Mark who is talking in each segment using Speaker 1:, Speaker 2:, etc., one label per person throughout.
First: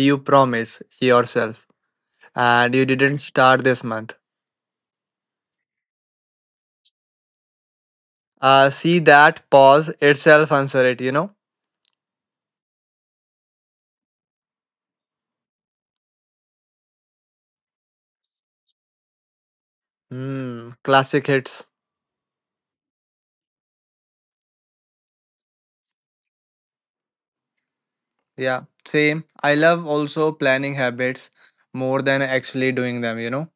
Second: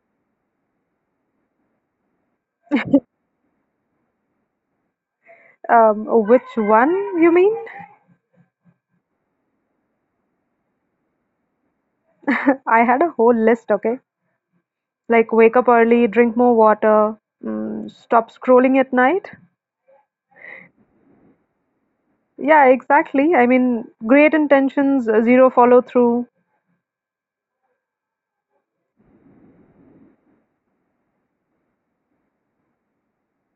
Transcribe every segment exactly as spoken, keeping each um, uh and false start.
Speaker 1: you promise yourself and you didn't start this month?
Speaker 2: Um, which one you mean?
Speaker 1: Uh, see that pause itself answer it, you know?
Speaker 2: I had a whole list, okay? Like wake up early, drink more water, mm, stop scrolling at night.
Speaker 1: Hmm, classic hits.
Speaker 2: Yeah, exactly. I mean, great intentions, uh, zero follow through.
Speaker 1: Yeah, same. I love also planning habits more than actually doing them, you know?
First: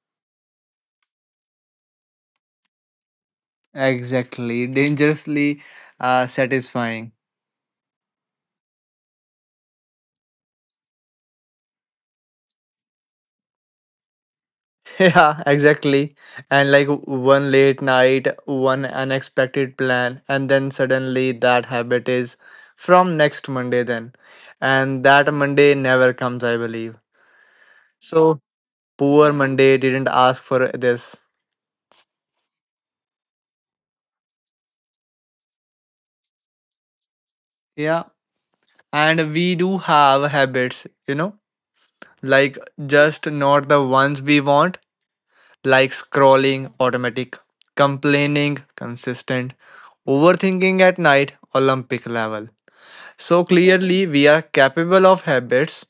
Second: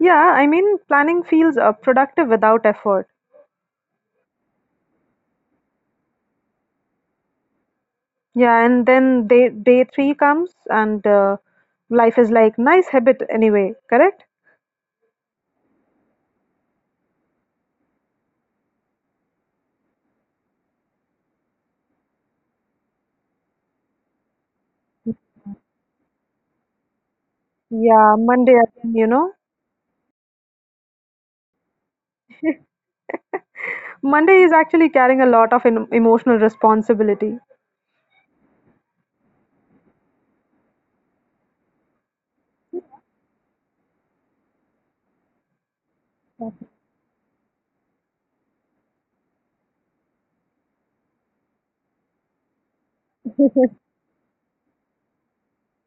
Speaker 2: Yeah, I mean, planning feels uh, productive without effort.
Speaker 1: Exactly. Dangerously uh, satisfying.
Speaker 2: Yeah, and then day day three comes, and uh, life is like nice habit anyway, correct?
Speaker 1: Yeah, exactly. And like one late night, one unexpected plan, and then suddenly that habit is from next Monday, then. And that Monday never comes, I believe.
Speaker 2: Yeah,
Speaker 1: So
Speaker 2: Monday again, you
Speaker 1: poor
Speaker 2: know.
Speaker 1: Monday didn't ask for this.
Speaker 2: Monday is actually carrying a lot of em emotional responsibility.
Speaker 1: Yeah. And we do have habits, you know, like just not the ones we want, like scrolling, automatic, complaining, consistent, overthinking at night, Olympic level. So clearly, we are capable of habits,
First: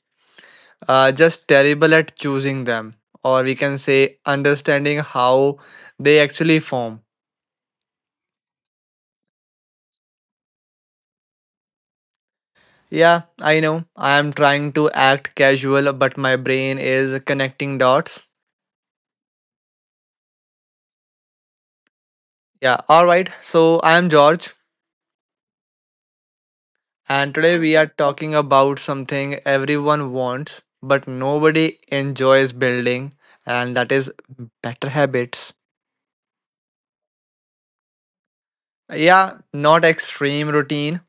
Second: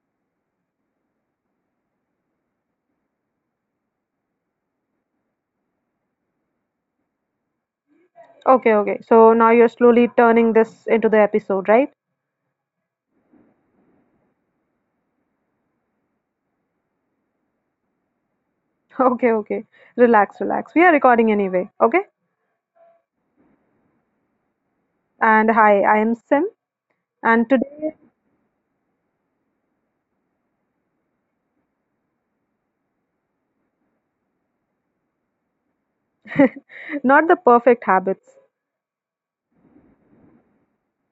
Speaker 1: uh, just terrible at choosing them, or we can say understanding how they actually form.
Speaker 2: Okay, okay. So now you're slowly turning this into the episode, right?
Speaker 1: Yeah, I know. I am trying to act casual, but my brain is connecting dots.
Speaker 2: Okay, okay. Relax, relax. We are recording anyway, okay?
Speaker 1: Yeah, alright. So I am George,
Speaker 2: And hi, I am Sim,
Speaker 1: and
Speaker 2: and
Speaker 1: today we are
Speaker 2: today,
Speaker 1: talking about something everyone wants, but nobody enjoys building, and that is better habits.
Speaker 2: not the perfect habits,
Speaker 1: Yeah, not extreme routine.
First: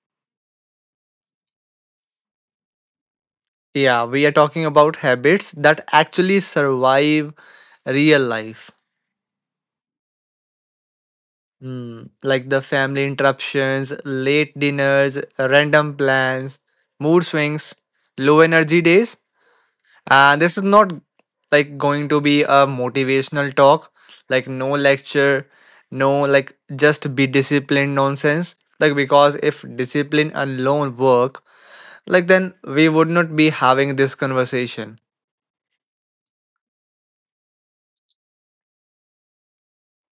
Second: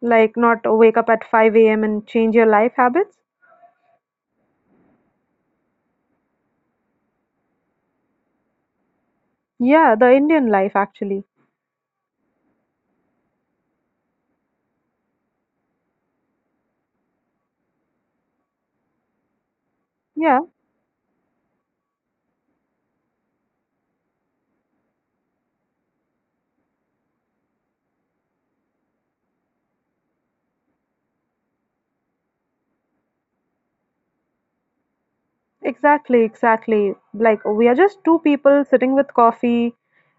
Speaker 2: like not wake up at five a m and change your life habits.
Speaker 1: Yeah, we are talking about habits that actually survive real life.
Speaker 2: Yeah, the Indian life actually.
Speaker 1: Hmm, like the family interruptions, late dinners, random plans, mood swings, low energy days.
Speaker 2: Yeah,
Speaker 1: And this is not like going to be a motivational talk, like no lecture, no like just be disciplined nonsense. Like because if discipline alone work, like then we would not be having this conversation.
Speaker 2: exactly, exactly. Like we are just two people sitting with coffee,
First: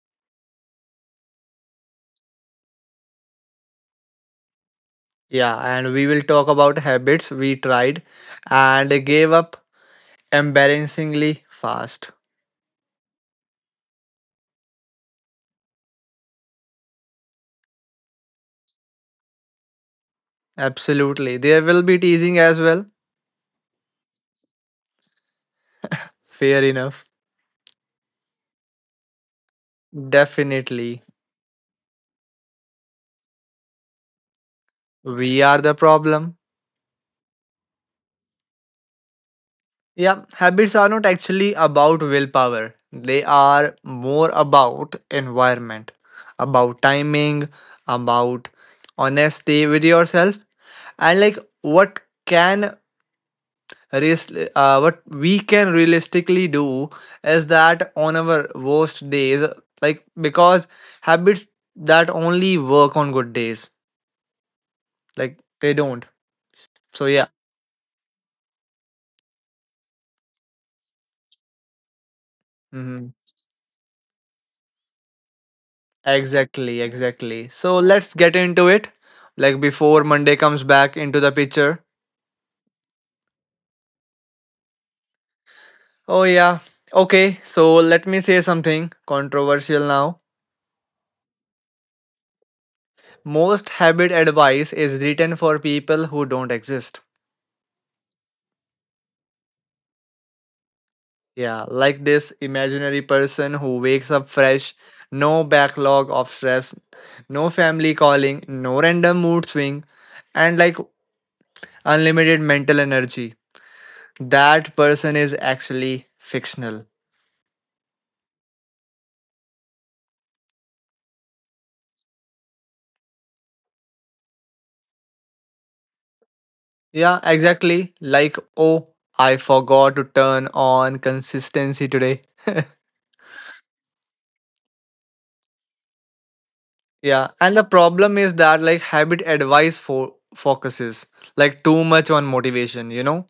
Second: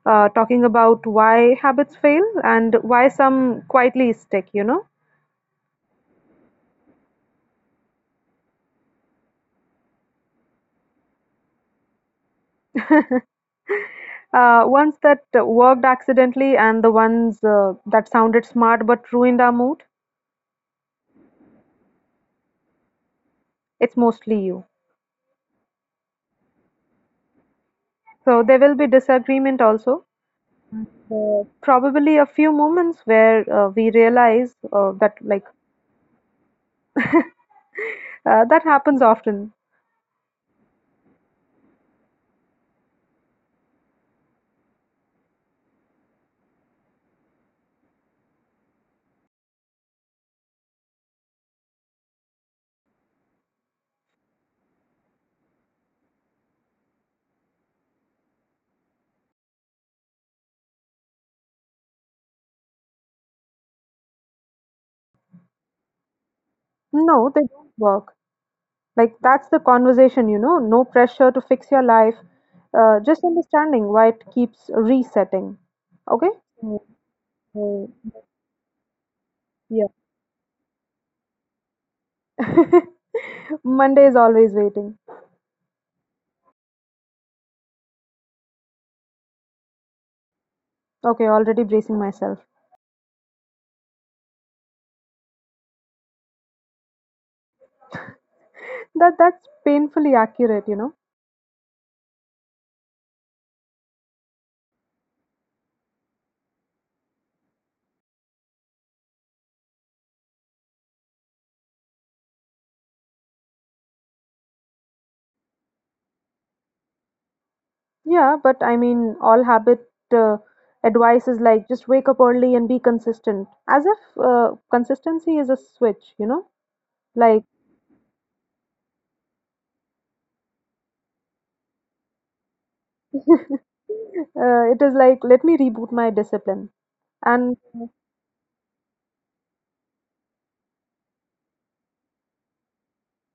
Speaker 2: uh, talking about why habits fail and why some quietly stick, you know?
Speaker 1: Yeah, and we will talk about habits we tried and gave up embarrassingly fast.
Speaker 2: Uh, ones that worked accidentally and the ones uh, that sounded smart but ruined our mood,
Speaker 1: Absolutely. There will be teasing as well.
Speaker 2: it's mostly you.
Speaker 1: Fair enough.
Speaker 2: So there will be disagreement also.
Speaker 1: Definitely.
Speaker 2: Uh, probably a few moments where uh, we realize uh, that
Speaker 1: We
Speaker 2: like
Speaker 1: are the problem.
Speaker 2: uh, that happens often.
Speaker 1: Yeah, habits are not actually about willpower, they are more about environment, about timing, about honesty with yourself, and like what can real- uh, what we can realistically do is that on our worst days, like because habits that only work on good days, like they don't. So
Speaker 2: No,
Speaker 1: yeah.
Speaker 2: they don't work. Like that's the conversation, you know. No pressure to fix your life. Uh,
Speaker 1: hmm
Speaker 2: just understanding why it keeps resetting. Okay. So,
Speaker 1: exactly, exactly, so
Speaker 2: uh,
Speaker 1: let's get into it. Like
Speaker 2: yeah.
Speaker 1: before Monday comes back into the picture.
Speaker 2: Monday is always waiting.
Speaker 1: Oh yeah. Okay, so let me say something controversial now.
Speaker 2: Okay, already bracing myself.
Speaker 1: Most habit advice is written for people who don't exist.
Speaker 2: That that's painfully accurate, you know.
Speaker 1: Yeah, like this imaginary person who wakes up fresh, no backlog of stress, no family calling, no random mood swing, and like unlimited mental energy. That person is actually fictional.
Speaker 2: Yeah, but I mean, all habit uh, advice is like just wake up early and be consistent, as if uh, consistency is a switch, you know.
Speaker 1: Yeah,
Speaker 2: Like
Speaker 1: exactly. Like, oh, I forgot to turn on consistency today.
Speaker 2: uh, it is like let me reboot my discipline,
Speaker 1: Yeah,
Speaker 2: and
Speaker 1: and the problem is that like habit advice for focuses like too much on motivation, you know?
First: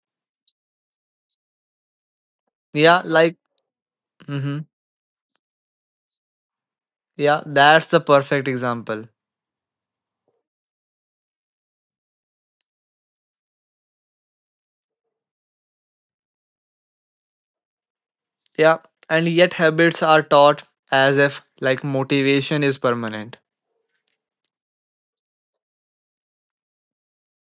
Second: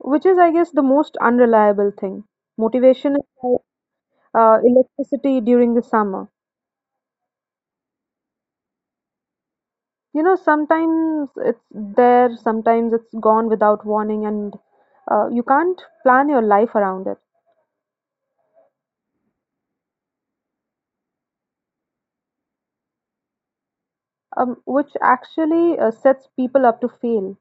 Speaker 2: which is, I guess, the most unreliable thing.
Speaker 1: Yeah,
Speaker 2: Motivation is
Speaker 1: like,
Speaker 2: like uh,
Speaker 1: mm-hmm.
Speaker 2: electricity during the summer.
Speaker 1: Yeah, that's the perfect example.
Speaker 2: You know, sometimes it's there, sometimes it's gone without warning, and uh, you can't plan your life around it.
Speaker 1: Yeah, and yet habits are taught as if like motivation is permanent.
Speaker 2: Um, which actually uh, sets people up to fail.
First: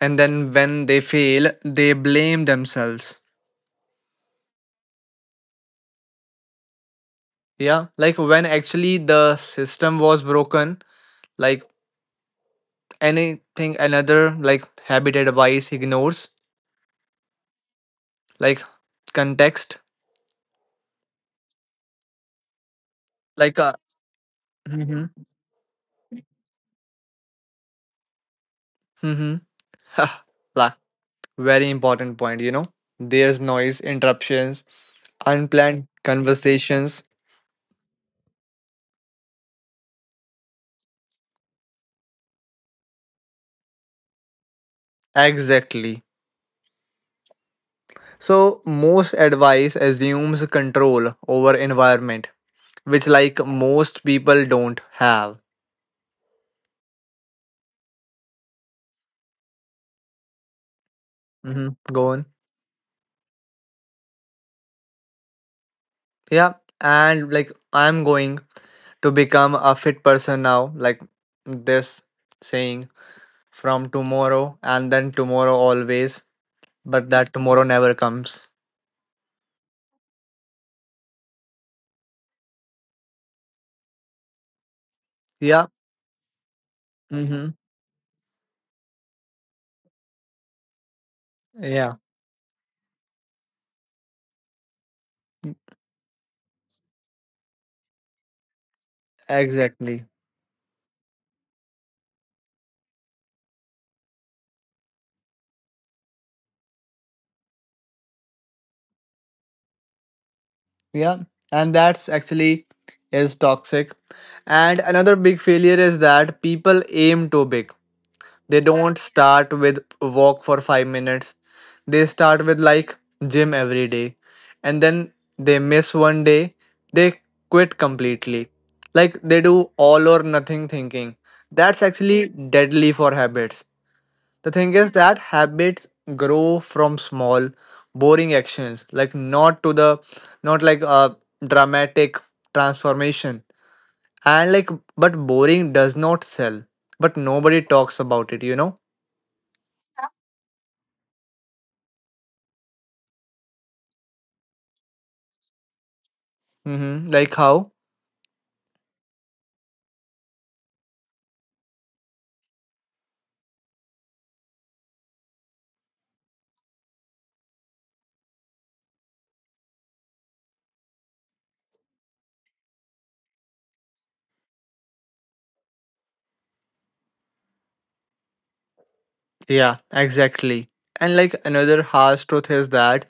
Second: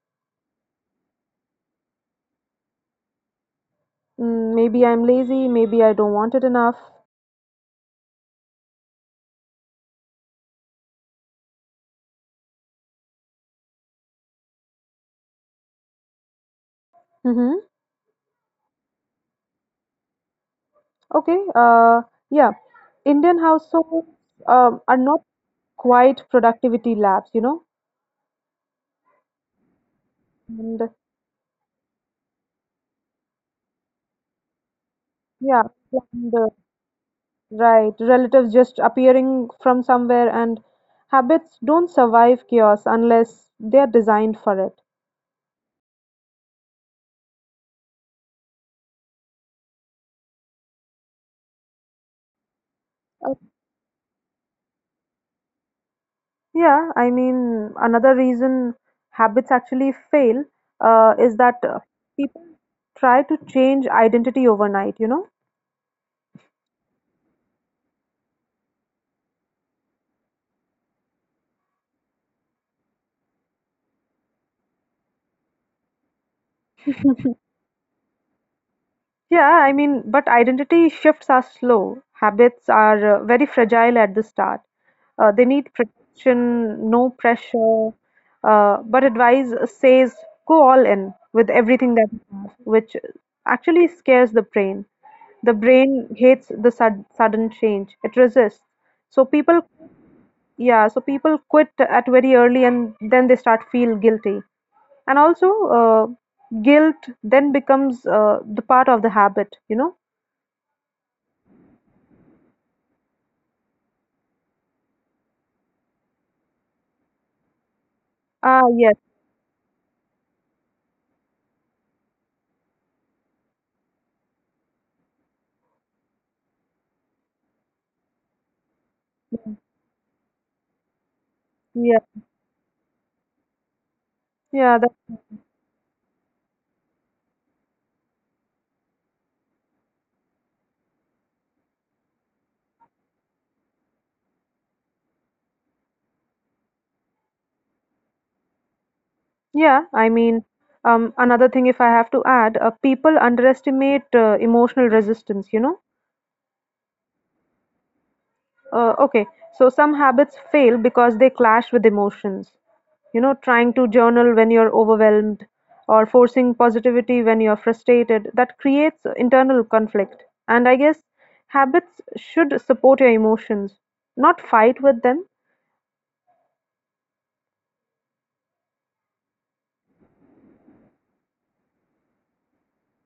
Speaker 1: And then when they fail, they blame themselves.
Speaker 2: Mm, maybe I'm lazy, maybe I don't want it enough.
Speaker 1: Yeah, like when actually the system was broken, like anything another like habit advice ignores
Speaker 2: Mm-hmm.
Speaker 1: like context,
Speaker 2: Okay, uh, yeah, Indian
Speaker 1: like uh,
Speaker 2: households um, are
Speaker 1: mm-hmm.
Speaker 2: not quite productivity labs, you know.
Speaker 1: Mm-hmm. Like
Speaker 2: and
Speaker 1: very important point, you know. There's noise, interruptions,
Speaker 2: yeah
Speaker 1: unplanned
Speaker 2: and, uh,
Speaker 1: conversations.
Speaker 2: Right, relatives just appearing from somewhere, and habits don't survive chaos unless they're designed for it.
Speaker 1: Exactly. So most advice assumes control over environment, which
Speaker 2: Uh,
Speaker 1: like most people don't have.
Speaker 2: Yeah, I mean, another reason habits actually fail uh, is that
Speaker 1: hmm
Speaker 2: uh,
Speaker 1: Go on.
Speaker 2: people try to change identity overnight, you know?
Speaker 1: Yeah, and like I'm going to become a fit person now. Like this saying from tomorrow and then tomorrow always, but that tomorrow never comes.
Speaker 2: Yeah, I mean, but identity shifts are slow. Habits are uh, very fragile at the start. Uh, they
Speaker 1: Yeah.
Speaker 2: need protection, no
Speaker 1: Mm-hmm.
Speaker 2: pressure. Uh, but advice says go all in with
Speaker 1: Yeah.
Speaker 2: everything that you have, which actually scares the brain. The brain hates the sud sudden change. It resists. So people,
Speaker 1: Exactly.
Speaker 2: yeah, so people quit at very early and then they start feel guilty. And also, uh, guilt then becomes uh, the part of the habit, you know?
Speaker 1: Yeah, and that's actually is toxic. And another big failure is that people aim too big. They
Speaker 2: Ah,
Speaker 1: don't
Speaker 2: yes,
Speaker 1: start with walk for 5 minutes. They start with like gym every day and then they miss one day, they quit completely. Like they do all or nothing thinking. That's
Speaker 2: yeah,
Speaker 1: actually deadly for habits. The thing
Speaker 2: yeah,
Speaker 1: is
Speaker 2: that,
Speaker 1: that habits grow from small boring actions, like not to the, not like a dramatic transformation, and like but boring does not sell, but nobody talks about it, you know.
Speaker 2: yeah. I mean, um, another thing, if I have to add, uh, people underestimate uh, emotional resistance, you know?
Speaker 1: Mm-hmm. Like how?
Speaker 2: Uh, okay, so some habits fail because they clash with emotions. You know, trying to journal when you're overwhelmed or forcing positivity when you're frustrated, that creates internal conflict. And I guess habits should support your emotions, not fight with them.
Speaker 1: Yeah, exactly. And like another harsh truth is that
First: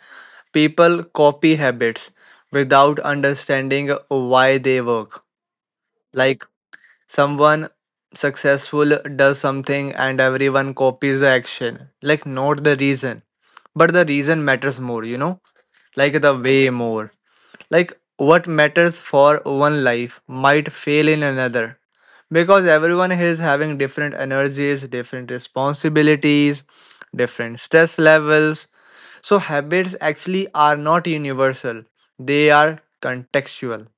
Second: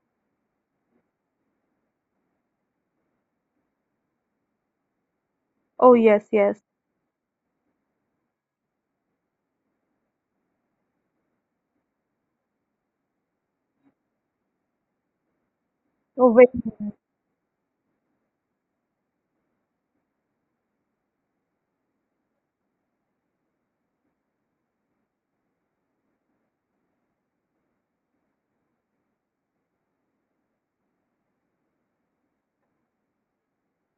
Speaker 1: people copy habits without understanding why they work.
Speaker 2: Oh, yes,
Speaker 1: Like
Speaker 2: yes.
Speaker 1: someone successful does something and everyone copies the action. Like not the reason, but the reason matters more, you know? Like
Speaker 2: Oh,
Speaker 1: the
Speaker 2: wait.
Speaker 1: way more. Like what matters for one life might fail in another because everyone is having different energies, different responsibilities, different stress levels. So habits actually are not universal. They are contextual.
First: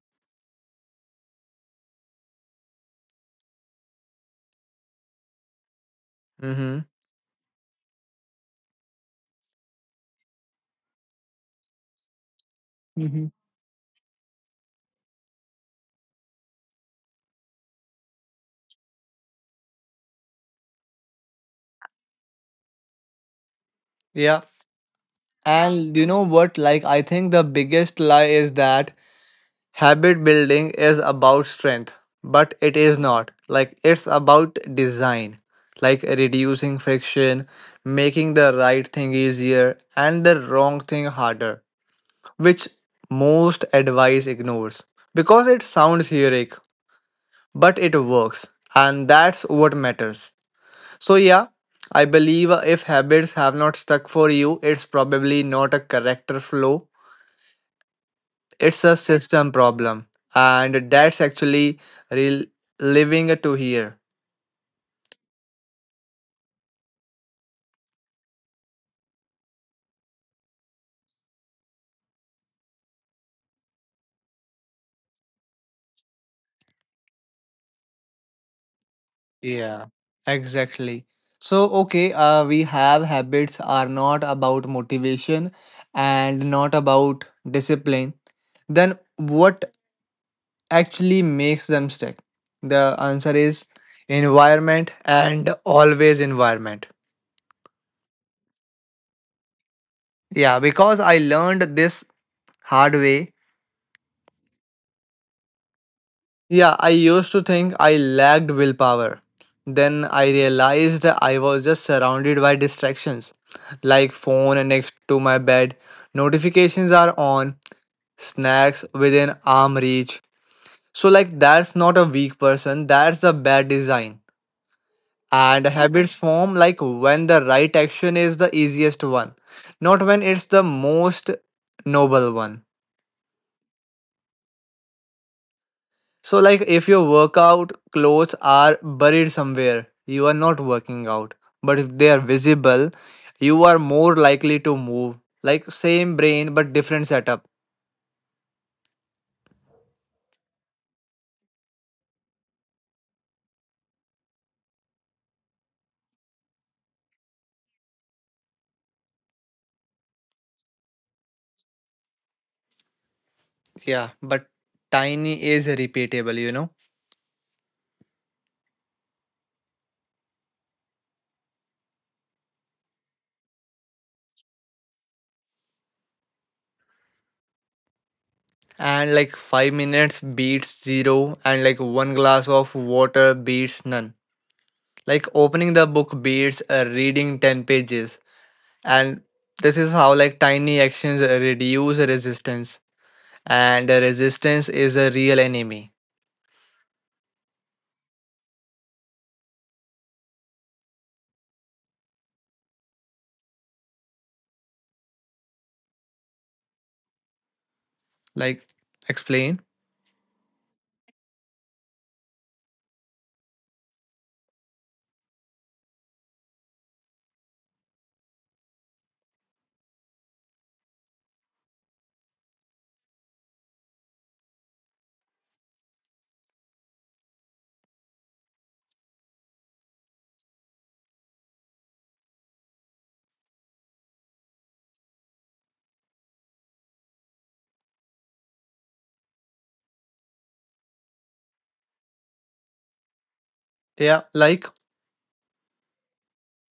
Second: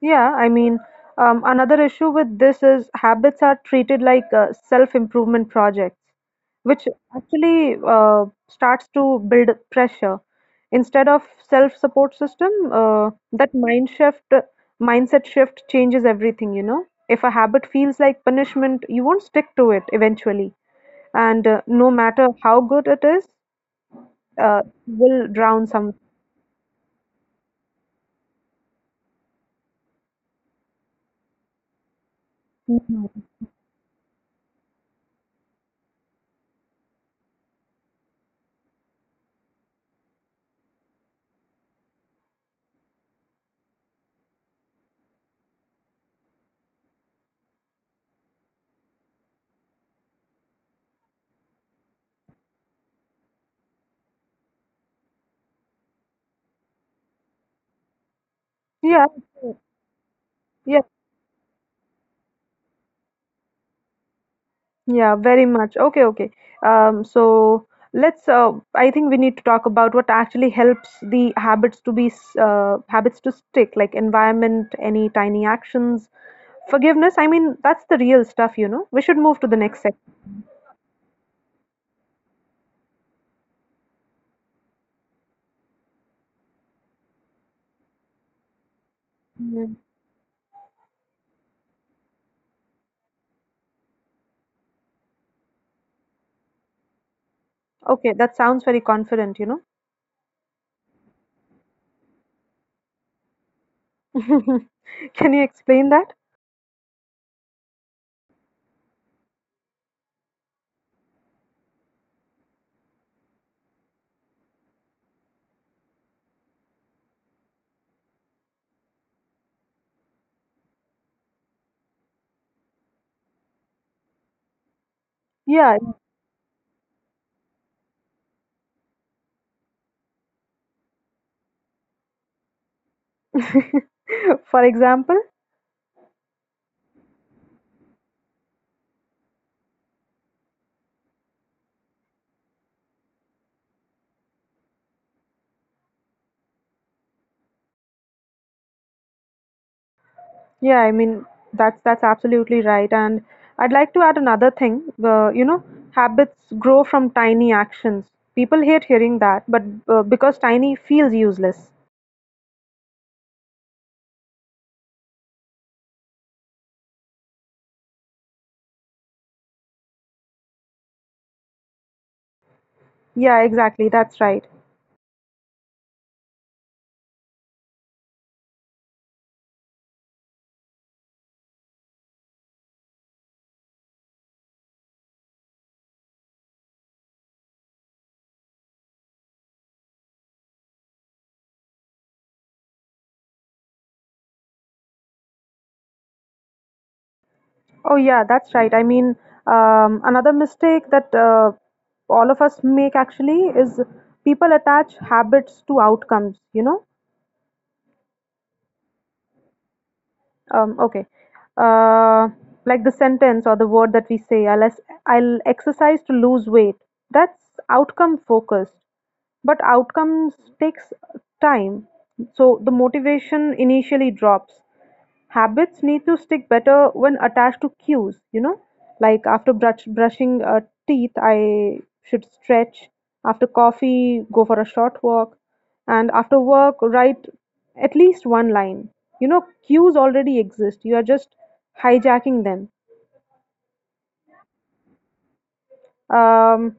Speaker 2: Yeah, I mean, um, another issue with this is habits are treated like uh, self-improvement projects, which
Speaker 1: Mhm.
Speaker 2: actually uh, starts to build pressure. Instead of self-support system, uh,
Speaker 1: hmm
Speaker 2: that mind shift, mindset shift changes everything, you know. If a habit feels like punishment, you won't stick to it eventually. And uh, no matter how good it is,
Speaker 1: Yeah.
Speaker 2: uh, will drown some.
Speaker 1: And you know what? Like, I think the biggest lie is that habit building is about strength, but it is
Speaker 2: Mhm.
Speaker 1: not. Like, it's about design, like reducing friction, making the right thing easier and the wrong thing harder, which most advice ignores because it sounds heroic, but it works, and that's what matters. So, yeah, I believe if habits have not stuck for you, it's probably not a character flaw. It's a
Speaker 2: Yeah,
Speaker 1: system problem,
Speaker 2: yeah.
Speaker 1: and that's actually real living to here.
Speaker 2: Yeah, very much. Okay, okay. Um, so let's uh, I think we need to talk about what actually helps the habits to be s- uh, habits to stick, like environment, any tiny actions, forgiveness. I mean, that's the real stuff, you know. We should move to the next
Speaker 1: Yeah,
Speaker 2: section.
Speaker 1: exactly. So, okay, uh, we have habits are not about motivation and not about discipline. Then, what
Speaker 2: Mm.
Speaker 1: actually makes them stick? The answer is environment and always environment.
Speaker 2: Okay, that sounds very confident, you know.
Speaker 1: Yeah, because I learned this hard way.
Speaker 2: Can you explain that?
Speaker 1: Yeah, I used to think I lacked willpower. Then I realized that I was just surrounded by distractions, like phone next to my bed, notifications are on, snacks within arm reach. So like that's not a weak person, that's a bad design. And
Speaker 2: Yeah.
Speaker 1: habits form like when the right action is the easiest one, not when it's the most noble one.
Speaker 2: For example,
Speaker 1: So, like, if your workout clothes are buried somewhere, you are not working out. But if they are visible, you are more likely to move. Like, same brain, but different setup.
Speaker 2: yeah, I mean that's that's absolutely right. And I'd like to add another thing. Uh, you know, habits grow from tiny actions. People hate hearing that, but uh, because tiny feels useless.
Speaker 1: Yeah, but tiny is repeatable, you know?
Speaker 2: Yeah, exactly. That's right.
Speaker 1: And like, five minutes beats zero, and like, one glass of water beats none. Like, opening the book beats uh, reading 10 pages. And this is how, like, tiny actions uh, reduce resistance. And the resistance is a real enemy.
Speaker 2: Oh yeah, that's right. I mean, um, another mistake that uh, all of us make actually is people attach habits to outcomes. You know,
Speaker 1: Like, explain.
Speaker 2: Um, okay. Uh, like the sentence or the word that we say, I'll, ex- I'll exercise to lose weight. That's outcome focused, but outcomes takes time. So the motivation initially drops. Habits need to stick better when attached to cues, you know, like after brush, brushing uh, teeth, I should stretch. After coffee, go for a short walk. And after work, write at least one line. You know, cues already exist. You are just hijacking them.
Speaker 1: Yeah, like,
Speaker 2: Um,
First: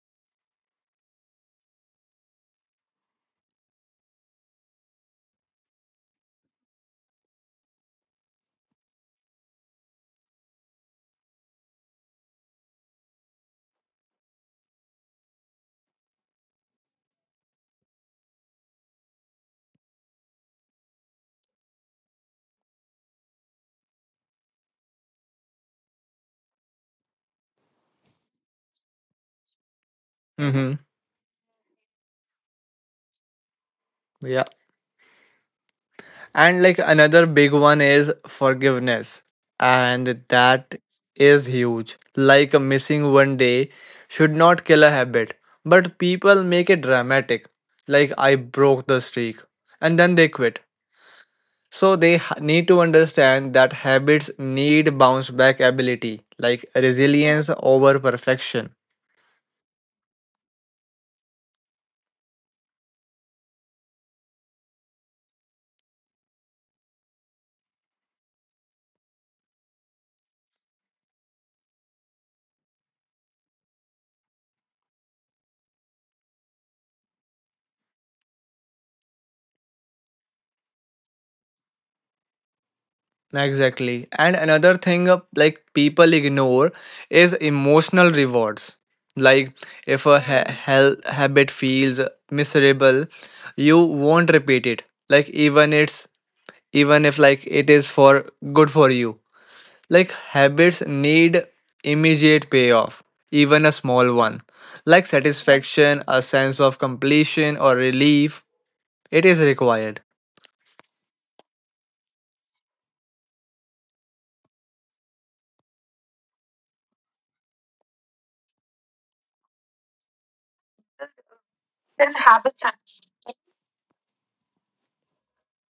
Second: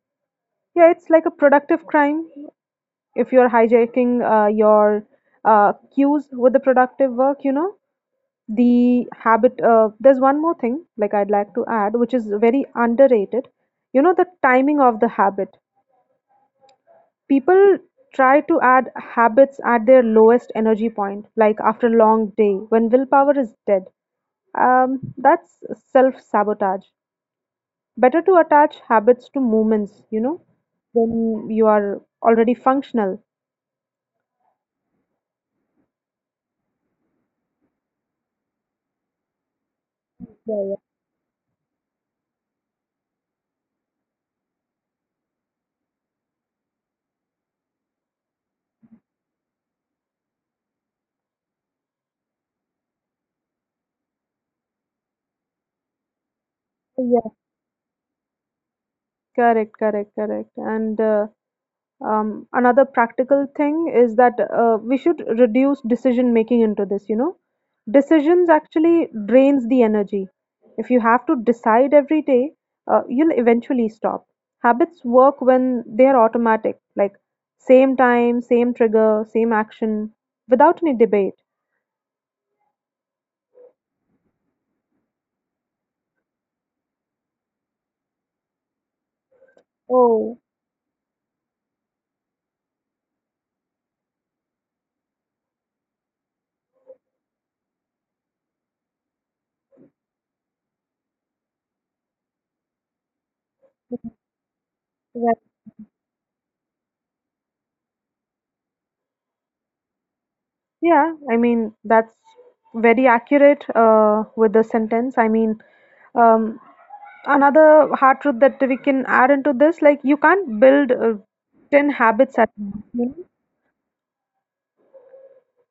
Speaker 2: yeah, it's like a productive crime if you're hijacking uh, your uh, cues with the productive work, you know. The habit, uh, there's one more thing, like I'd like to add, which is very underrated. You know, the timing of the habit. People try to add habits at their lowest energy point, like after a long day when willpower is dead. Um, that's self sabotage. Better to attach habits to moments, you know,
Speaker 1: hmm
Speaker 2: when you are already functional.
Speaker 1: yeah. And like another big one is forgiveness, and
Speaker 2: Yeah, yeah.
Speaker 1: that is huge. Like, a missing one day should not kill a habit, but people make it dramatic. Like, I broke the streak, and then they quit. So they ha- need to understand that habits need bounce back ability, like
Speaker 2: Yeah,
Speaker 1: resilience over perfection.
Speaker 2: correct, correct, correct. And uh, Um, another practical thing is that uh, we should reduce decision making into this, you know. Decisions actually drains the energy. If you have to decide every day, uh, you'll eventually stop. Habits work when they are automatic, like same time, same trigger, same action, without any debate.
Speaker 1: Exactly. And another thing uh, like people ignore is emotional rewards. Like if a
Speaker 2: Oh,
Speaker 1: ha- Hmm. hel- habit feels miserable, you won't repeat it. Like even it's even if like it is for good for you. Like habits need immediate payoff, even a small one, like
Speaker 2: right.
Speaker 1: satisfaction, a sense of completion, or relief. It is required.
Speaker 2: Yeah, I mean, that's very accurate uh, with the sentence. I mean, um, another hard truth that we can add into this, like you can't build uh, ten
Speaker 1: Then
Speaker 2: habits at
Speaker 1: habits are,
Speaker 2: once, you know,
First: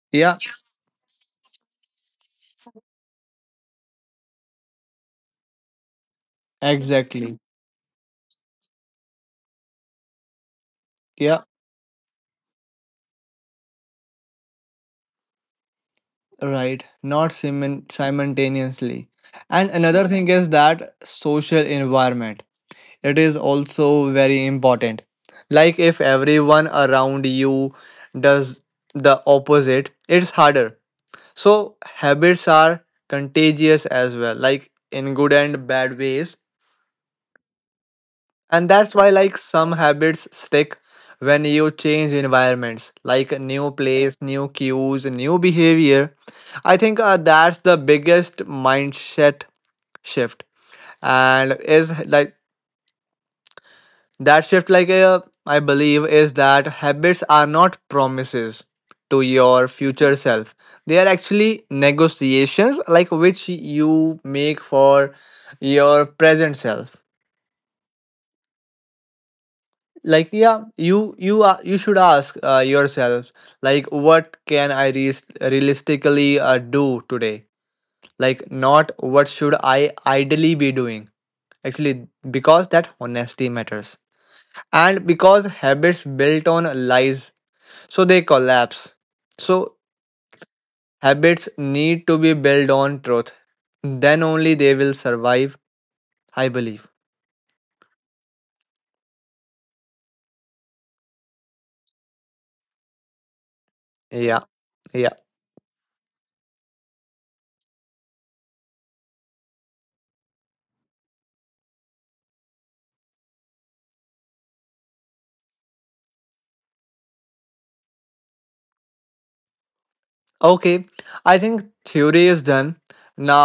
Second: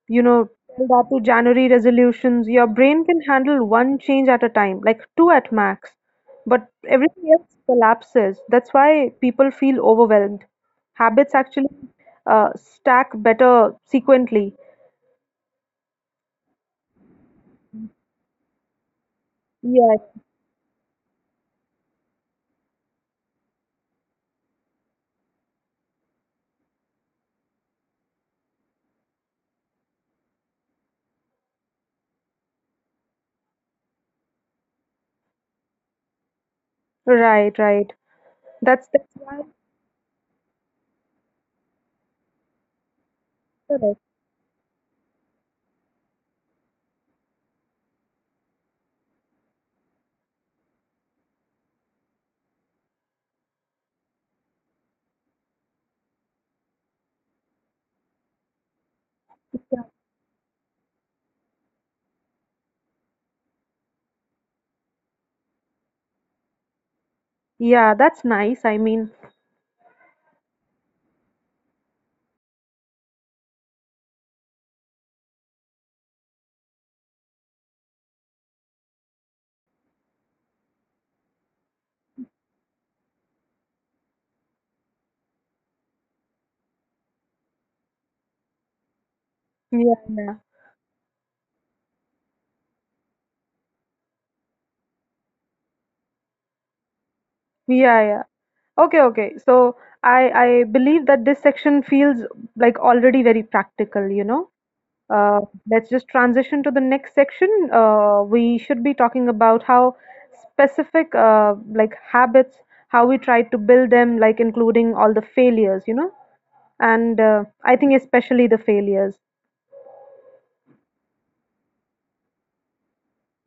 Speaker 2: you
Speaker 1: yeah,
Speaker 2: tell that to January resolutions. Your brain can handle one change at a time, like two at max, but everything
Speaker 1: exactly.
Speaker 2: else collapses. That's why people feel overwhelmed. Habits
Speaker 1: Yeah,
Speaker 2: actually uh, stack better sequentially.
Speaker 1: right. Not simin- simultaneously. And another
Speaker 2: Yes.
Speaker 1: thing is that social environment. It is also very important. Like if everyone around you does the opposite, it's harder. So habits are contagious as well, like in good and bad ways.
Speaker 2: Right, right.
Speaker 1: And
Speaker 2: That's
Speaker 1: that's why
Speaker 2: that's
Speaker 1: like
Speaker 2: why.
Speaker 1: some habits stick when you change environments, like a new
Speaker 2: Correct.
Speaker 1: place, new cues, new behavior. I think uh, that's the biggest mindset shift and is like that shift, like uh, I believe, is that habits are not promises to your future self. They are actually negotiations, like which you make for your present self.
Speaker 2: Yeah, that's nice. I mean,
Speaker 1: Like yeah, you you are you should ask uh, yourself like what can I re- realistically uh, do today? Like not what should I ideally be doing. Actually, because that honesty matters, and because habits built on lies so they collapse. So
Speaker 2: yeah, yeah,
Speaker 1: habits need to be built on truth. Then only they will survive, I believe.
Speaker 2: yeah, yeah. Okay, okay. So I I believe that this section feels like already very practical, you
Speaker 1: Yeah,
Speaker 2: know.
Speaker 1: yeah.
Speaker 2: Uh, let's just transition to the next section. Uh, we should be talking about how specific uh, like habits, how we try to build them, like including all the failures, you know. And uh, I think especially the failures.
Speaker 1: Okay, I think theory is done.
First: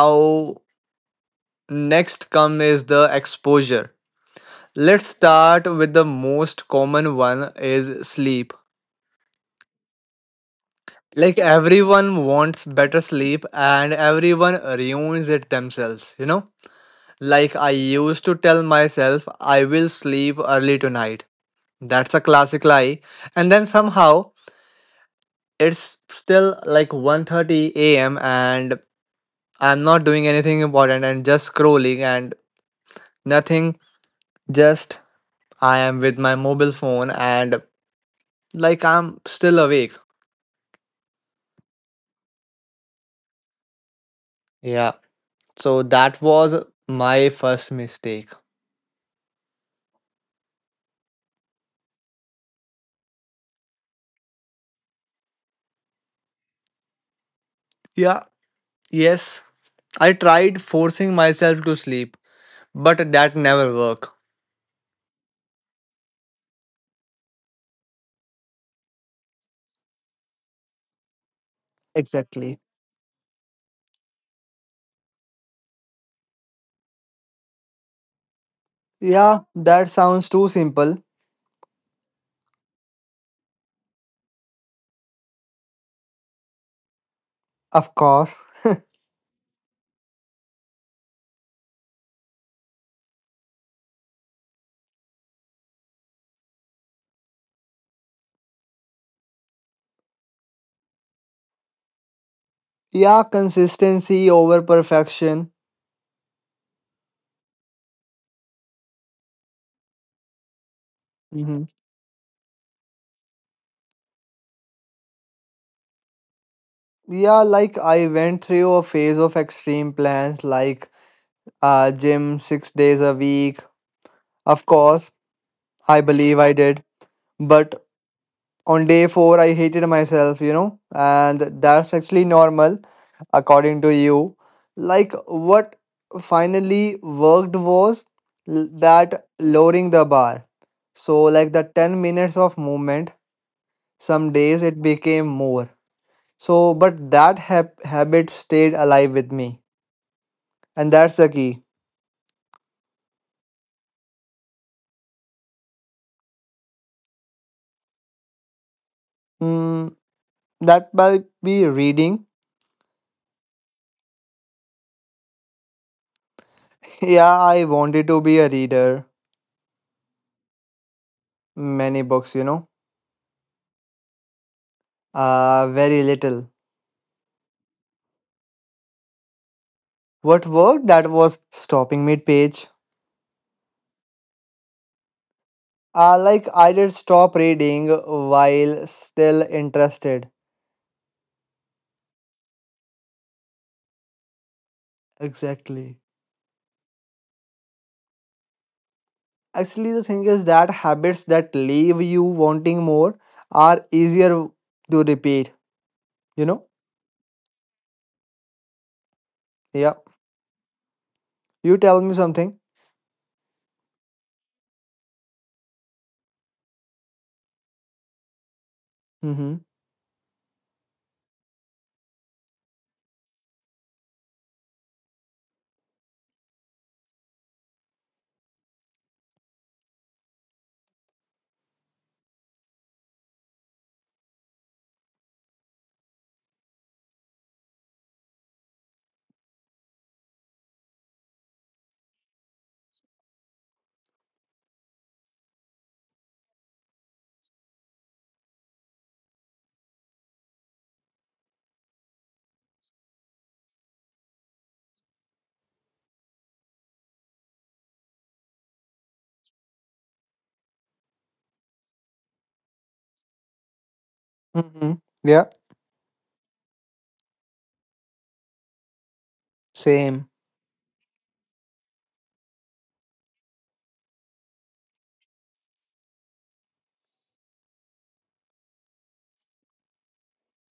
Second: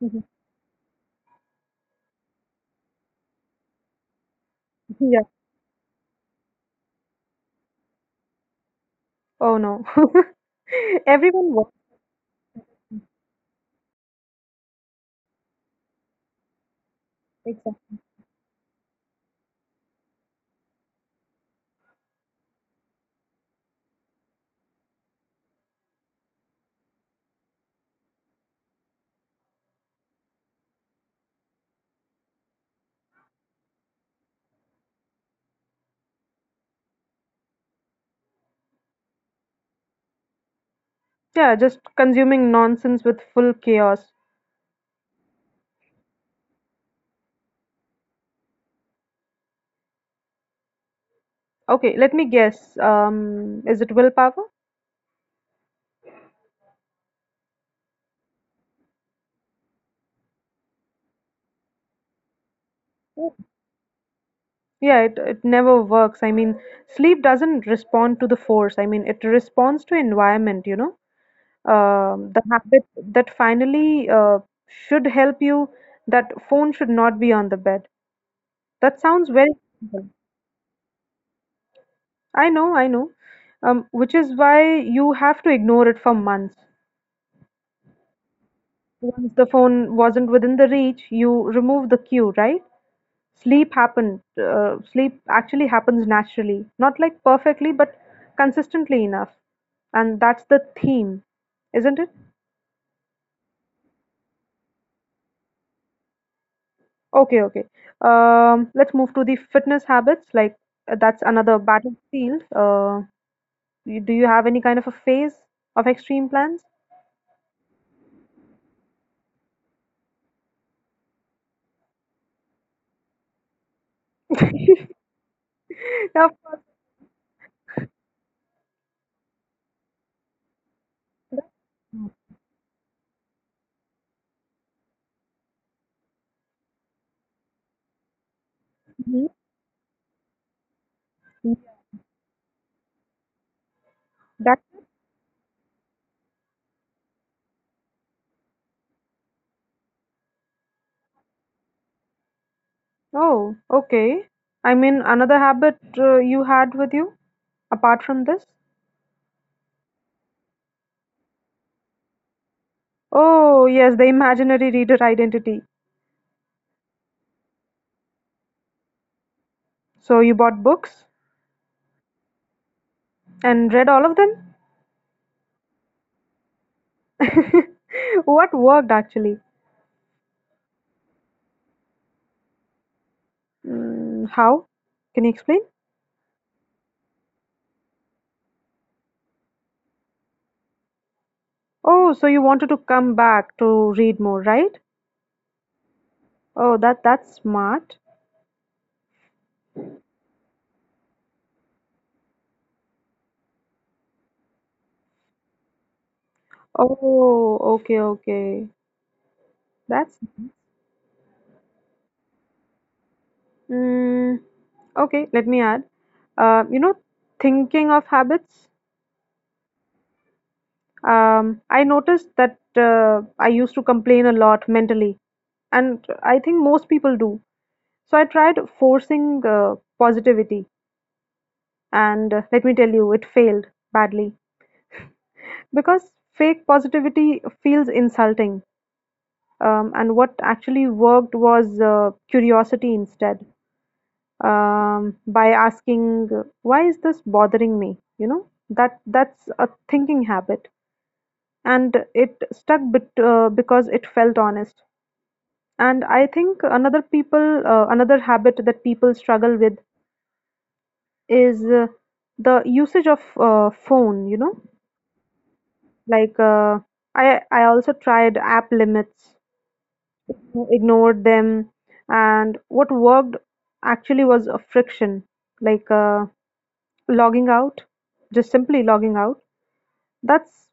Speaker 2: Mhm.
Speaker 1: next come is the exposure. Let's
Speaker 2: Yeah.
Speaker 1: start with the most common one is sleep.
Speaker 2: Oh no.
Speaker 1: Like
Speaker 2: Everyone works.
Speaker 1: everyone wants better sleep and everyone ruins it themselves, you know? Like I
Speaker 2: Exactly.
Speaker 1: used to tell myself I will sleep early tonight. That's a classic lie. And then somehow it's still like one thirty a m and I'm not doing anything important and just scrolling and nothing. Just I am with my mobile phone and like I'm still awake.
Speaker 2: Yeah, just consuming nonsense with full chaos.
Speaker 1: Yeah. So that was my first mistake.
Speaker 2: Okay, let me guess. Um, is it willpower?
Speaker 1: Yeah. Yes. I tried forcing myself to sleep, but that never worked.
Speaker 2: Yeah, it, it never works. I mean, sleep doesn't respond to the force. I mean, it responds to environment, you know. Um, the habit that finally uh, should help you, that phone should not be on the bed. That sounds
Speaker 1: Yeah,
Speaker 2: very
Speaker 1: that
Speaker 2: simple.
Speaker 1: sounds too simple.
Speaker 2: I know, I know. Um, which is why you have to ignore it for months.
Speaker 1: Of course.
Speaker 2: Once the phone wasn't within the reach, you remove the cue, right? Sleep happened. Uh, sleep actually happens naturally, not like perfectly, but consistently enough, and that's the theme, isn't it?
Speaker 1: Yeah, consistency over perfection.
Speaker 2: Okay, okay. Um, let's move to the fitness habits. Like uh, that's another
Speaker 1: hmm
Speaker 2: battlefield. Uh, you- do you have any kind of a phase of extreme plans?
Speaker 1: Yeah, like I went through a phase of extreme plans, like uh, gym six days a week. Of course, I
Speaker 2: Yeah,
Speaker 1: believe
Speaker 2: of
Speaker 1: I
Speaker 2: course.
Speaker 1: did. But on day four, I hated myself, you know, and that's actually normal, according to you. Like, what finally worked was l- that lowering the bar. So, like
Speaker 2: Mhm.
Speaker 1: the ten minutes of movement, some
Speaker 2: That.
Speaker 1: days it became more. So, but that hab habit stayed alive with me. And that's the key.
Speaker 2: Oh, okay. I mean, another habit uh, you had with you apart from this?
Speaker 1: Hmm, that might be reading.
Speaker 2: Oh, yes, the imaginary reader identity.
Speaker 1: Yeah, I wanted to be a reader.
Speaker 2: So you bought books
Speaker 1: Many books, you know.
Speaker 2: and read all of them?
Speaker 1: Uh, very little.
Speaker 2: What worked actually?
Speaker 1: What worked that was stopping mid page.
Speaker 2: Mm, how? Can you explain?
Speaker 1: Uh, like I did stop reading while still interested.
Speaker 2: Oh, so you wanted to come back to read more, right?
Speaker 1: Exactly.
Speaker 2: Oh, that that's smart.
Speaker 1: Actually, the thing is that habits that leave you wanting more are easier to repeat, you know?
Speaker 2: Oh, okay, okay.
Speaker 1: Yeah.
Speaker 2: That's
Speaker 1: You tell me something.
Speaker 2: mm, okay. Let me add. Uh, you know, thinking of habits.
Speaker 1: Mm hmm.
Speaker 2: Um, I noticed that uh, I used to complain a lot mentally, and I think most people do. So I tried forcing uh, positivity. And uh, let me tell you, it failed badly because fake positivity feels insulting. Um, and what actually worked was uh, curiosity instead. Um, by asking, "Why is this bothering me?" You know that that's a thinking habit, and it stuck bet- uh, because it felt honest. And I think another people uh, another habit that people struggle with is uh, the usage of uh, phone. You know,
Speaker 1: Mm hmm. Yeah.
Speaker 2: like uh, I I also tried app limits,
Speaker 1: Same.
Speaker 2: ignored them, and what worked actually was a friction, like uh, logging out, just simply logging out. That's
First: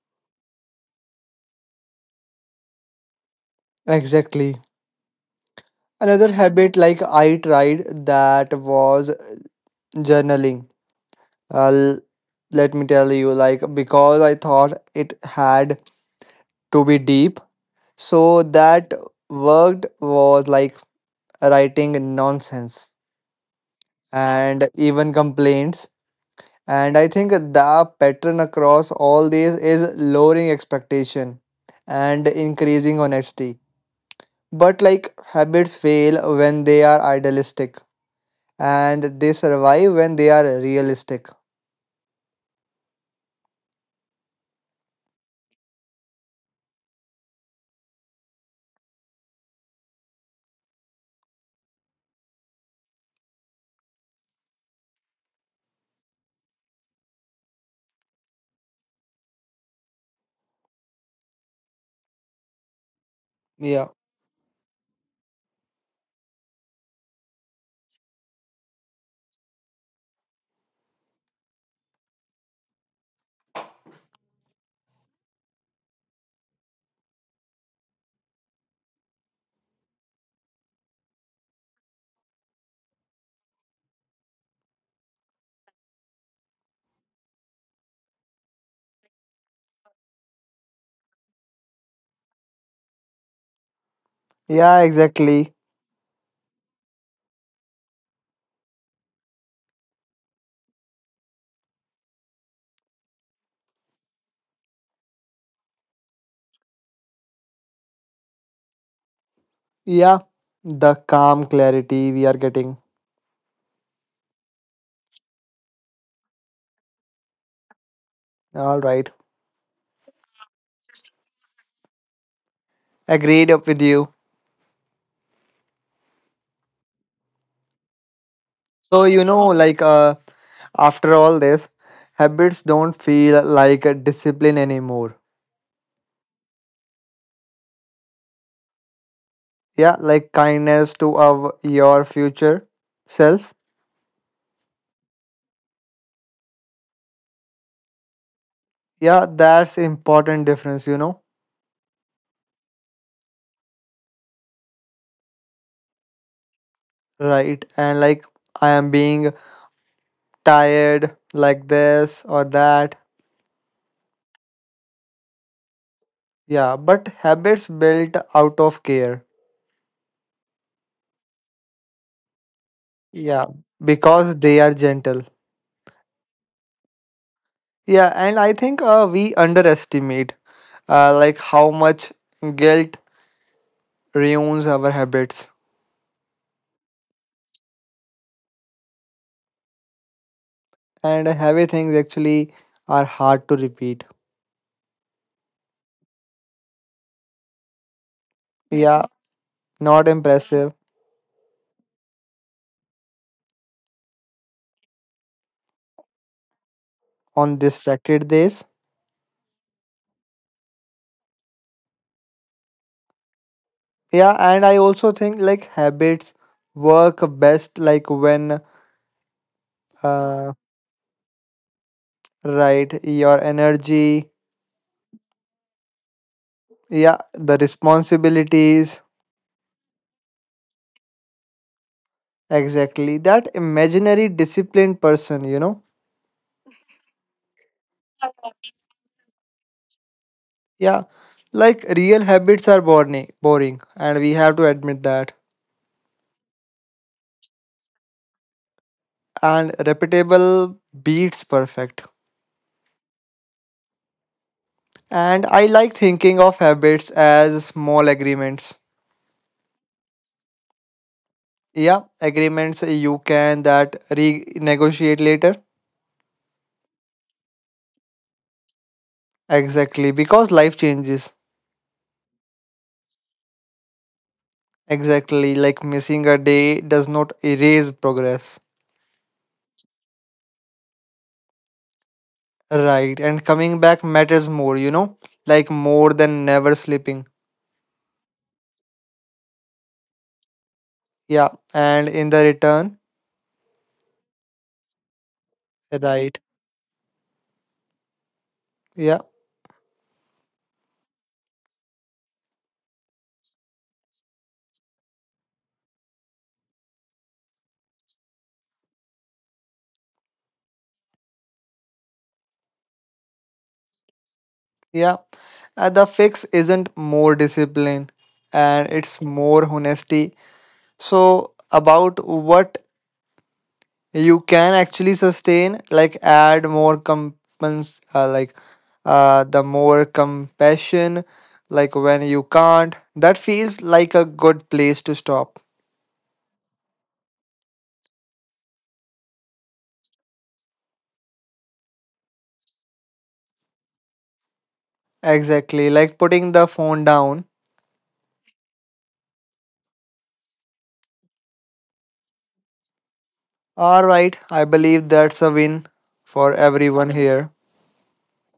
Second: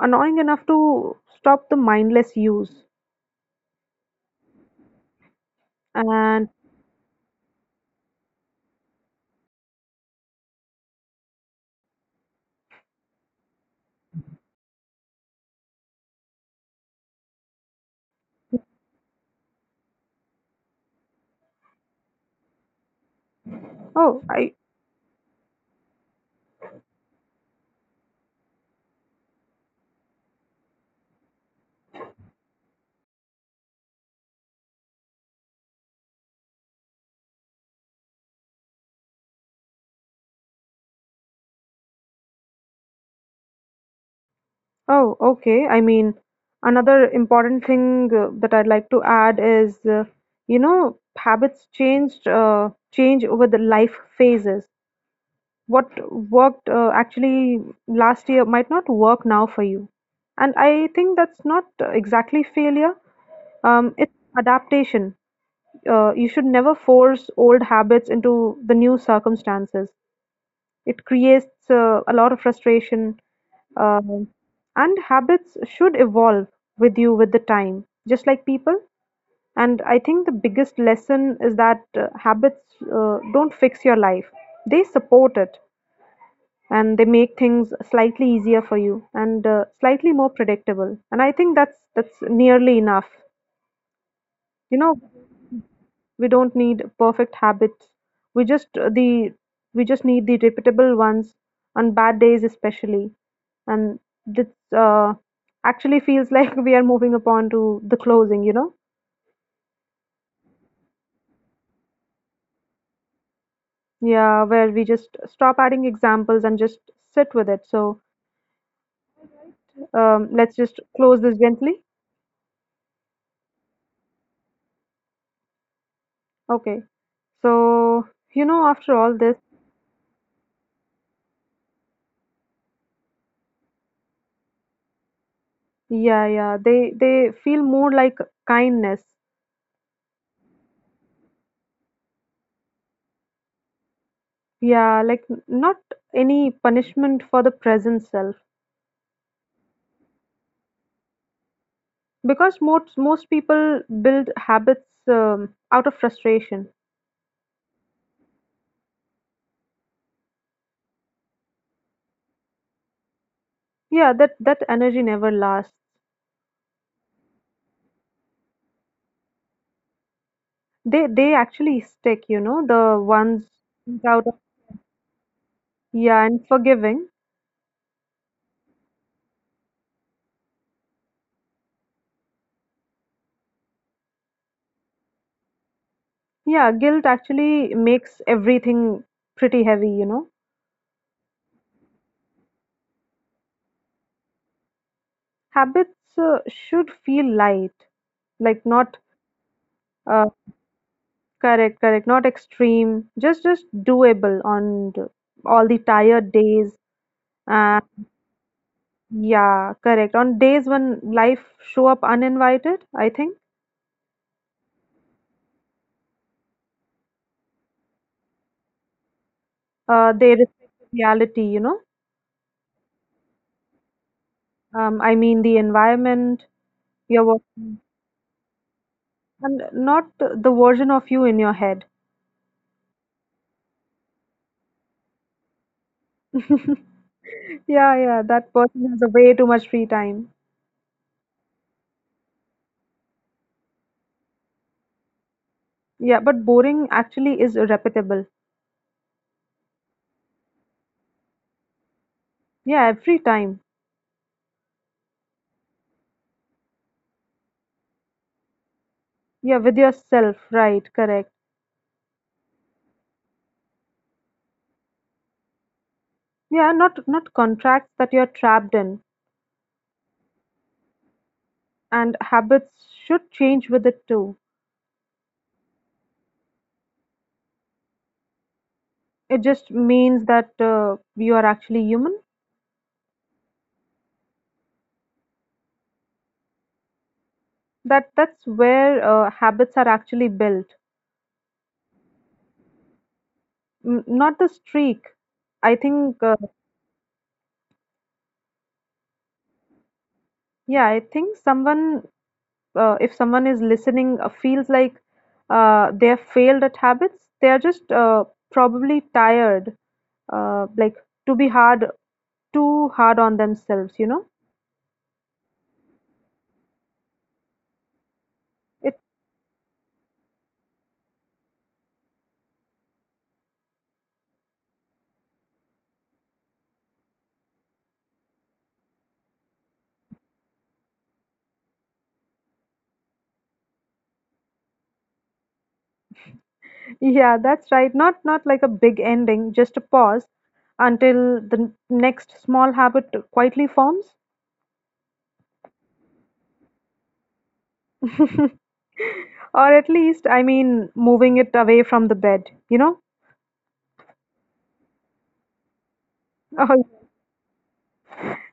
Speaker 2: annoying enough to stop the mindless use.
Speaker 1: Exactly. Another
Speaker 2: And
Speaker 1: habit like I tried that was journaling. Uh, l- Let me tell you, like because I thought it had to be deep, so that worked was like writing nonsense
Speaker 2: oh, I
Speaker 1: and even complaints. And I think the pattern across all these is lowering expectation and increasing honesty. But like habits fail when they are idealistic and they survive when they are realistic.
Speaker 2: oh okay. I mean, another important thing uh, that I'd like to add is, uh, you know, habits changed uh, change over the life phases. What worked uh, actually last year might not work now for you. And I think that's not uh, exactly failure,
Speaker 1: Yeah.
Speaker 2: um, it's adaptation. Uh, you should never force old habits into the new circumstances. It creates uh, a lot of frustration, um, and habits should evolve with you with the time, just like people. And I think the biggest lesson is that uh, habits uh, don't fix your life, they support it and they make things slightly easier for you and uh, slightly more predictable, and I think that's that's nearly enough, you
Speaker 1: Yeah,
Speaker 2: know.
Speaker 1: exactly.
Speaker 2: We don't need perfect habits, we just uh, the we just need the repeatable ones on bad days especially. And this uh, actually feels like we are moving upon to the closing, you know,
Speaker 1: Yeah, the calm clarity we are getting.
Speaker 2: yeah, where we just stop adding examples and just sit with it. So
Speaker 1: All right,
Speaker 2: um, let's just close this gently.
Speaker 1: agreed up with you.
Speaker 2: Okay, so you know, after
Speaker 1: So,
Speaker 2: all
Speaker 1: you
Speaker 2: this,
Speaker 1: know, like uh, after all this, habits don't feel like a discipline anymore.
Speaker 2: yeah, yeah. They they feel more like kindness.
Speaker 1: Yeah, like kindness to our, your future self.
Speaker 2: Yeah, like n- not any punishment for the present self.
Speaker 1: Yeah, that's important difference, you know.
Speaker 2: Because most most people build habits um, out of frustration.
Speaker 1: Right, and like I am being tired like this or that.
Speaker 2: Yeah, that that energy never lasts.
Speaker 1: Yeah, but habits built out of care.
Speaker 2: They they actually stick, you know, the ones
Speaker 1: Yeah,
Speaker 2: out
Speaker 1: because
Speaker 2: of,
Speaker 1: they are gentle.
Speaker 2: yeah, and forgiving.
Speaker 1: Yeah, and I think uh, we underestimate uh, like how much guilt ruins our habits.
Speaker 2: Yeah, guilt actually makes everything pretty heavy, you know.
Speaker 1: And heavy things actually are hard to repeat.
Speaker 2: Habits uh, should feel light, like not
Speaker 1: Yeah, not
Speaker 2: uh,
Speaker 1: impressive
Speaker 2: correct, correct. Not extreme, just just doable on the- all the tired days.
Speaker 1: on
Speaker 2: And
Speaker 1: distracted days.
Speaker 2: yeah, correct. On days when life show up uninvited, I think
Speaker 1: Yeah, and I also think like habits work best like when
Speaker 2: uh, they
Speaker 1: uh
Speaker 2: respect reality. You know,
Speaker 1: right your energy,
Speaker 2: um, I mean the environment,
Speaker 1: yeah,
Speaker 2: your work,
Speaker 1: the responsibilities.
Speaker 2: and not the version of you in your head.
Speaker 1: Exactly. That imaginary disciplined person, you know?
Speaker 2: Yeah, yeah. That person has a way too much free time.
Speaker 1: Yeah. Like real habits are boring, boring, and we have to admit that.
Speaker 2: Yeah, but boring actually is repeatable.
Speaker 1: And repeatable beats perfect.
Speaker 2: Yeah, every time.
Speaker 1: And I like thinking of habits as small agreements.
Speaker 2: Yeah, with yourself. Right, correct.
Speaker 1: Yeah, agreements you can that renegotiate later.
Speaker 2: Yeah, not not contracts that you're trapped in,
Speaker 1: Exactly, because life changes.
Speaker 2: and habits should change with it too.
Speaker 1: Exactly, like missing a day does not erase progress.
Speaker 2: It just means that uh, you are actually human.
Speaker 1: Right, and coming back matters more, you know, like more than never sleeping.
Speaker 2: That that's where uh, habits are actually built,
Speaker 1: Yeah, and in the return,
Speaker 2: N- not the streak. I think,
Speaker 1: right.
Speaker 2: uh,
Speaker 1: Yeah,
Speaker 2: yeah, I think someone, uh, if someone is listening, uh, feels like uh, they have failed at habits. They are just uh, probably tired, uh, like to be hard, too hard on themselves. You know,
Speaker 1: yeah. Uh, the fix isn't more discipline and it's more honesty. So, about what you can actually sustain, like add more compens, uh, like uh, the more compassion, like when you can't, that feels like a good place to stop.
Speaker 2: yeah, that's right. Not not like a big ending, just a pause until the n- next small habit quietly forms.
Speaker 1: Exactly, like putting the phone down.
Speaker 2: Or at least, I mean, moving it away from the bed, you know?
Speaker 1: All right, I believe that's a win for everyone
Speaker 2: Oh,
Speaker 1: here.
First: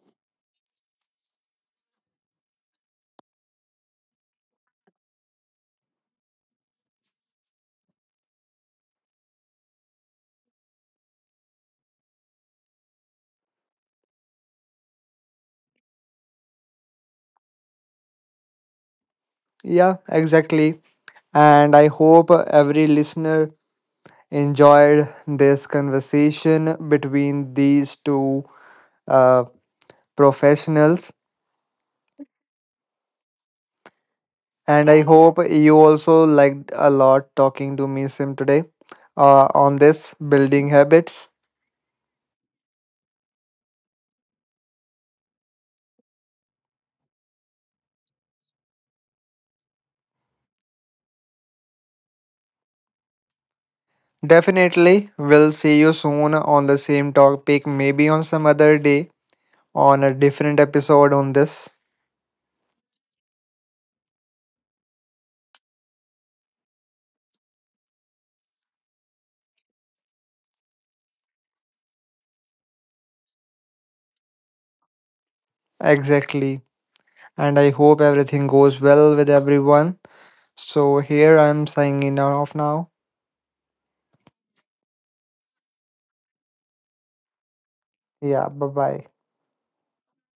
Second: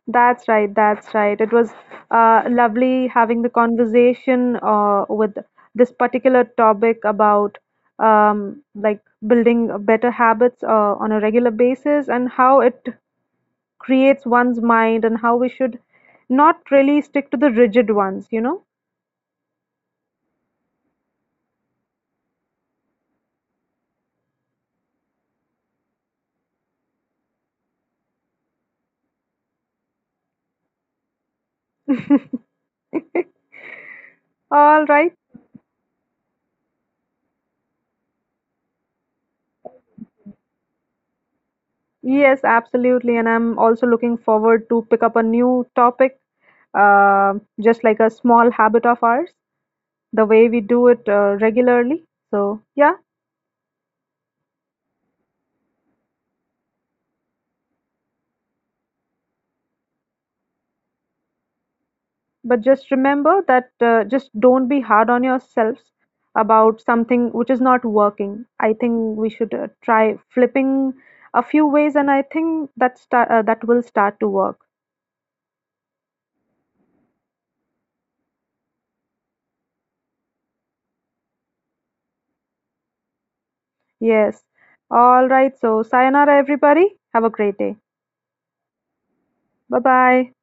Speaker 2: that's right, that's right. It was uh, lovely having the conversation uh, with this particular topic about um, like building better habits uh, on a regular basis and how it creates one's mind and how we should not really stick to the rigid ones, you know?
Speaker 1: Yeah, exactly. And I hope every listener enjoyed this conversation between these two uh, professionals.
Speaker 2: All
Speaker 1: And I
Speaker 2: right.
Speaker 1: hope you also liked a lot talking to me, Sim, today uh, on this building habits.
Speaker 2: Yes, absolutely. And I'm also looking forward to pick up a new topic, uh, just like a small habit of ours, the way we do it uh, regularly. So, yeah.
Speaker 1: Definitely, we'll see you soon on the same topic, maybe on some other day on a different episode on this.
Speaker 2: But just remember that uh, just don't be hard on yourselves about something which is not working. I think we should uh, try flipping a few ways, and I think that start, uh, that will start to work.
Speaker 1: Exactly. And I hope everything goes well with everyone. So here I'm signing off now.
Speaker 2: Yes. All right. So, sayonara, everybody. Have a great day.
Speaker 1: Yeah, bye bye.
Speaker 2: Bye bye.